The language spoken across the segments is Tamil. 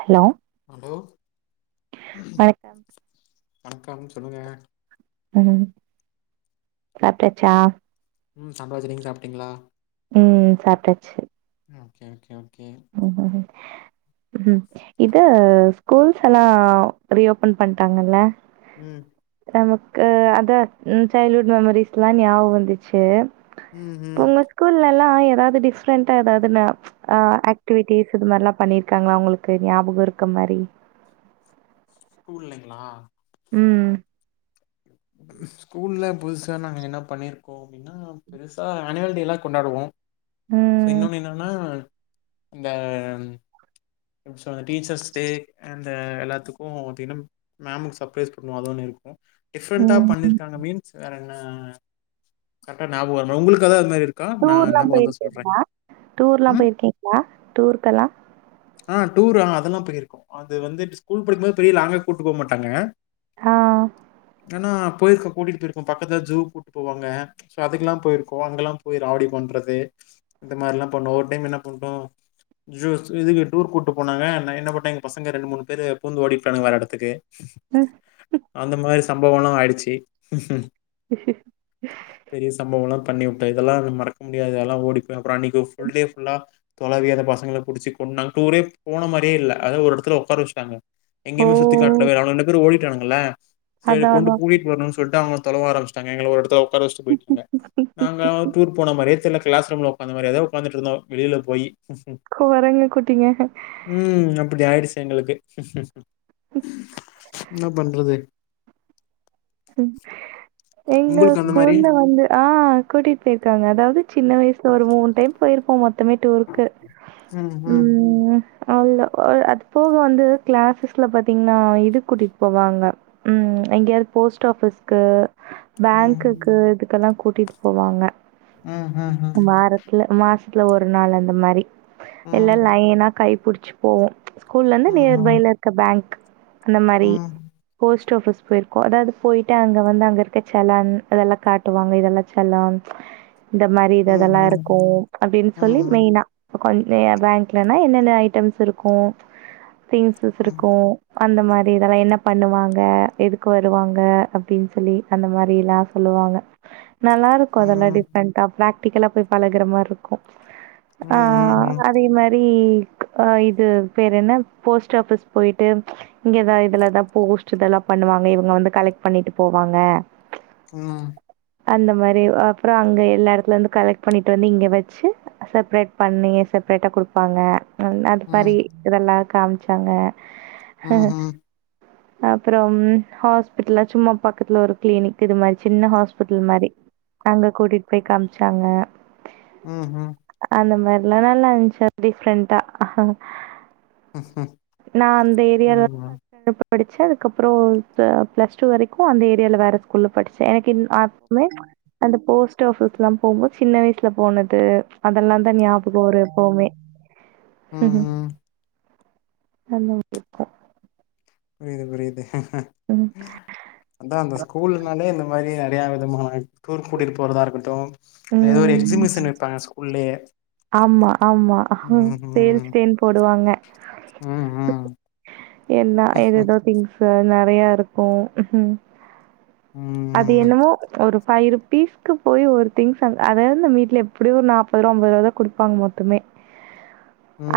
ஹலோ ஹலோ வணக்கம் வணக்கம் சொல்லுங்க ம் சாப்ட்டாச்சா ம் சாப்ட்டச்சி நீங்க சாப்ட்டீங்களா ம் சாப்ட்டாச்சி ஓகே ஓகே ஓ ஹ ஹ [inaudible] ஹம் இதோ ஸ்கூல்ஸ்ல்லா ரீஓபன் பண்ட்டாங்கல ம் நமக்கு அத ம் சைல்டுஹுட் மெமரிஸ்லா ஞாபம் வந்துச்சி ம் ம் எல்லா ஏதாது டிஃரன்டா எதாவதுனா ஆ டிவிட்டிஸ் இது மாரில்லா பண்ணிருக்காங்களா உங்களுக்கு ஞாபகம் இருக்க மாரி ஸ்கூல்லைங்களா ம் ஸ்கூல்ல புதுசா நாங்க என்ன பண்ணிருக்கோ அப்பிடின்னா பெருசா ஆனுவல் டேல்லா கொண்டாடுவோ சோ ம் இன்னொன்னு என்னன்னா இந்த அ சோ இந்த டீச்சர்ஸ் டே அண்ட எல்லாத்துக்கு தினம் மேமுக்கு சர்பரைஸ் பண்ணுவு அது ஒன்னு இருக்கு டிஃப்ரண்ட்டா ம் பண்ணிருக்காங்க மீன்ஸ் வேற அ கர்டா ஞாபக வரல உங்களுக்கு ஏதே அது மாரி இருக் டூர்ல்லா போயிருக்கீங்களா டூர்ல்லா ம் போயிருக்கீங்களா டூருக்கெல்லா ஆ டூர் ஆ அதெல்லா போயிருகோ அது வந்து ஸ்கூல் இப்ப படிக்கும்போது பெரிய லாங்கா கூட்டு போ மாட்டாங்க ஆ ஆனா போயிருக்கோ கூட்டிகிட்டு போயிருக்கோ பக்கத்தில் ஜூ கூப்டு போவாங்க சோ அதுக்கெலா போயிருக்கோ அங்கெலா போயி ராவடி பண்ணுறது இந்த மாரிலா பண்ணோ ஒரு டைம் என்ன பண்ணிட்டோ ஜூஸ் இதுக்கு டூர் கூட்டு போனாங்க ஆனா என்ன பண்ணிடாங்க பசங்க ரெண்டு மூணு பேரு பூந்து ஓடிபுட்னான்க வற இடத்துக்கு ம் அந்த மாரி சம்பவம்லா ஆயிடுச்சு பெரிய சம்பவலா கண்டிப்பா இதெல்லா மறக்க முடியாது அதலா ஓடி போய் அப்புறோ அன்க்கு புல்டே புல்லா தொலவி அந்த பசங்கல புடிட்சி ஒரு நாள் டூரே போன மாரியே இல்ல அதாவது ஒரு இடத்துல உக்கார வச்டாங்க ஓ எங்கயுமே சுத்தி காட்ட வே ரெண்டு பேரு ஓடி விட்டானுங்க இல்ல தேடி அதா கொண்டு அதா கூட்டிட்டு வரணு சொல்லிட்டாங்க தொலவ ஆரம்பச்சாங்கங்க எங்கள ஒரடத்துல உக்கார வச்சிடு போயிடாங்க நாங்க டூர் போன மாரியே தெரில கிளஸ் ரூமல உக்காந்த மாரியே உக்காந்துடு இருந்தோ வெளிய போய் ஸ்உம் ங்க குட்டிங்க ஆயிடுச்சு எங்களுக்கு என்ன பண்றது ம் எங்க உங்களுக்கு அந்த மாரி ஸ்கூல்லல வந்து ஆ கூட்டிட்டு போயிருக்காங்க அதாவது சின்ன வயசுல ஒரு மூணு டைம் போயிருப்போ மொத் மொத்தமே டூக்கு ம் அல்ல அ அது போக வந்து கிளாஸஸ்ல பாத்தீங்கன்னா இது கூட்டிகிட்டு போவாங்க ம் எங்கவு போஸ்ட் ஆஃபிஸ்க்கு ம் பேங்க்குக்கு இதுக்கெல்லா கூட் கூட்டிட்டு போவாங்க ம் ம் ம் வாரத்துல மாசத்துல ஒரு நாள் அந்த மாரி எல்ல ம் லைனா கை பிடிச்சி போவோ ஸ்கூல்ல இருந்து ம் நியர்பைல இருக்க பேங்க் அந்த மாரி ம் போஸ் சோஃபஸ் போயிரு அதாவுது போயிட்டு அங்க வந்து அங்க இருக்க செலான் அதெல்லா காட்டுவாங்க இதெல்லா செலான் இந்த மாரி ம் இததெல்லா ம் இருக்கு அப்டின் ம் சொல்லி ம் மெயினா கொஞ் எ பேங்க்லனா என்னென்ன ஐட்டம்ஸ் இருக்கு திங்ஸஸ் ம் இருக்கு அந்த மாரி இதல்லா என்ன பண்ணுவாங்க எது கு‌ வருவாங்க அப்டின் சொல்லி அந்த மாரிலா சொல்லுவாங்க நல்லாருக்கு அதல்லா ம் டிஃப்ரெண்டா ப்ராக் ட்டிக்கெலா போய் பழகுற மாருக்கு ம் ஆ ம் அதே மாரி [unintelligible] ஆ இது பேரென்ன போஸ்ட் ஆஃபிஸ் போயிட்டு இங்கதா இதுலதா போஸ்ட் இதெல்லா பண்ணுவா ங்க‌ இவுங்க வந்து கலெக்ட் பண்ணிட்டு போவாங்க ம் அந்த மாரி அப்றொ அங்க எல்லா எடத்துலந்து கலெக்ட் பண்ணிட்டு வந்து இங்க வச்சு செப்ரேட் பண்ணி செப்ரேட்டா குடுப்பாங்க நல்ல அது மாரி இதெல்லா காம்ச்சாங்க ம்ஹும் அப்றம் ஹாஸ்பிட்டல்ல சும்மா பக்கத்துல ஒரு கிளினிக் இது மாரி சின்ன ஹாஸ்பிட்டல் மாரி அங்க கூட்டிட் போய் காம்ச்சாங்க ம்ஹும் அந்த மார்லா நல்லா இருன்ச்சு டிஃப்ரெண்டா நா அந்த ஏரியால தா ஃபஸ்ட் ஸ்டான்டட் படுச்சு அதுக்கப்றொ பிளஸ் டூ வரைக்கு அந்த ஏரியால வேற ஸ்கூல்ல படிச்சே எனக்கு இன் அப்மே அந்த போஸ்ட் ஆஃபிஸ்லா போம்போது சின்ன வயசுல போனது அதெல்லாந்தா ஞாபகொ வரு எப்பவுமே ம் ம்ஹும். ம் [unintelligible] புரியிது புரியிது ம். அதா அந்த ஸ்கூல்னாலே இந்த மாரி அ றையா விதமான டூருக் கூட்டிட்டு போறதா இருக்கட்டு இல்ல எதோ ஒரு ம். எக்ஸிபிஸன் வைப்பாங்க ஸ்கூல்லயே ஆமா ஆமா ம் ம் சேல்ஸ் டேன் போடுவாங்க ம் ம் என்னா ஏதேதோ திங்ஸு னா நெறையா இருக்கும் ம் அது என்னமோ ஒரு ஃபைவ் ருபீஸ்க்கு போய் ஒரு திங்ஸ் அதாவது இந்த வீட்ல எப்படியோ ஒரு நாப்பது ரூபா ஐம்பது ரூபா தான் கொடுப்பாங்க மொத்தமே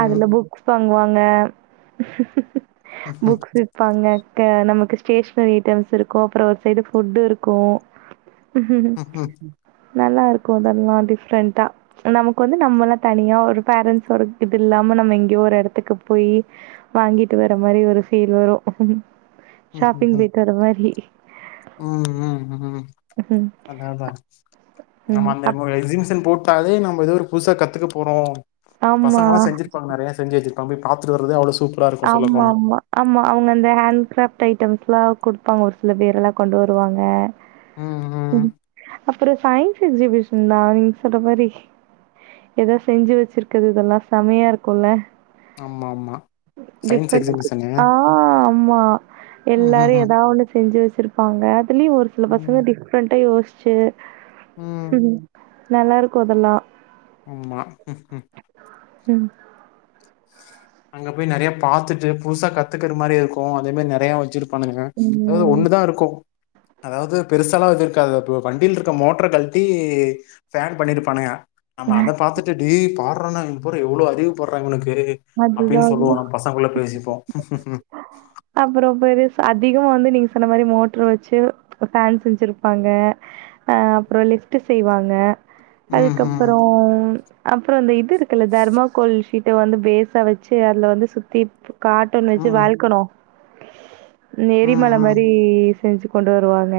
அதுல புக் ப வாங்க புக்ஸ் இருப்பாங்க நமக்கு ஸ்டேஷ்னரி ஐட்டம்ஸ் இருக்கும் அப்புறம் ஒரு சை ஃபுட்டு இருக்கும் [unintelligible] நல்லா இருக்கும் அதெல்லாம் டிஃப்ரெண்டா நமக்கு வந்து நம்ம எல்லாம் தனியா ஒரு பரண்ட்ஸ்சோட இது இல்லாம நம்ம எங்கேயோ ஒரு இடத்துக்கு போய் வாங்கிட்டு வர மாதிரி ஒரு ஃபீல் வரும் ஷாப்பிங்கு போய்ட்டு வர மாதிரி உம் உம் உ உ ம் அத அதான் நம்ம ம் அந்த அப் எக்ஸிபிஷன் போட்டு அதே நம்ம ஏதோ ஒரு புதுசா கத்துக்க போறோம் ஆமா பசங்க எல்லாம் செஞ்சிருப்பாங்க நிறைய செஞ்சு போய் பா்த்தட்டு வறது அவ்ளோ சூப்பரா இருக்கு சொல்ல ஆமா போனா ஆமா ஆமா அவங்க அந்த ஹேண்ட் கிராப் ஐட்டம்ஸ் எல்லாம் கொடுப்பாங்க ஒரு சில பேர் எல்லாம் கொண்டு வருவாங்க ம் ம் செரி அப்புறம் சயின்ஸ் எக்ஸிபிஷன் தான் நீங்க சொல்ற மாதிரி ஏதோ செஞ்சு வச்சிருக்கது இதெல்லாம் செமையா இருக்கும்ல்ல ஆமா ஆமா சயின்ஸ் எக்ஸிபிஷனு ஆஹ் ஆமா ம் ம் எல்லாரும் ம் ஏதாவ ஒண்ணு செஞ்சு வச்சிருப்பாங்க அதுலயும் ஒரு சில பசங்க டிப்ரெண்டா யோசி சேரி உஹம் நல்லாயிருக்கும் அதெல்லாம் ஆமா உம் அங்க போய் நெறைய பாத்துட்டு புதுசா கத்துக்கற மாதிரி இருக்கும் அதே மாதிரி நெறைய வச்சிரு பண்ணுங்க அதாவது ம். ஒண்ணுதான் இருக்கும் அதாவது பெருசாலாம் இது இருக்காது இப்ப வண்டியில இருக்க மோட்டரை கழட்டி ஃபேங் பண்ணிருப்பானுங்க ஆமா அத பாத்துட்டு டே பாருடா க்குற எவ்வளவு அறிவுபாராங்க து அப்டின்னு அதுதான் சொல்லுவோ அதுதான். நம் பசங்கள்ள பேசிப்போ அதிகமாக வந்து நீங்க சொன்ன மாரி மோட்ரு வச்சு ஃபேன் செஞ்சுருப்பாங்க அ அப்புற லிஃப்ட்டு செய்வாங்க ம் ம் அதுக்கப்புறம் அப்புற இந்த இது இருக்குல தெர்மாகோல்ஷீட்ட வந்து பேஸ் வச்சு அதுல வந்து சுத்தி காட்டன் வச்சு ம் வழ்க்கணு த ம் எரிமலை ம் மாரி ஸ் செஞ்சு கொண்டு வருவாங்க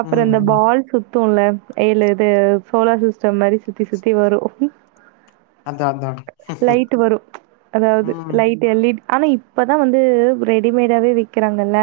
அப்புற ம் இந்த ம் பால் சுத் சுத்துல ஏழு இது சோலார் சிஸ்டம் மாரி சுத்தி சுத்தி வரு அங்க அங்க அங் ம் லைட் வரு ம் அதாவது லைட் எல்இ ஆனா இப்பதா வந்து ரெடிமேடாவே விக்கிறாங்கல்ல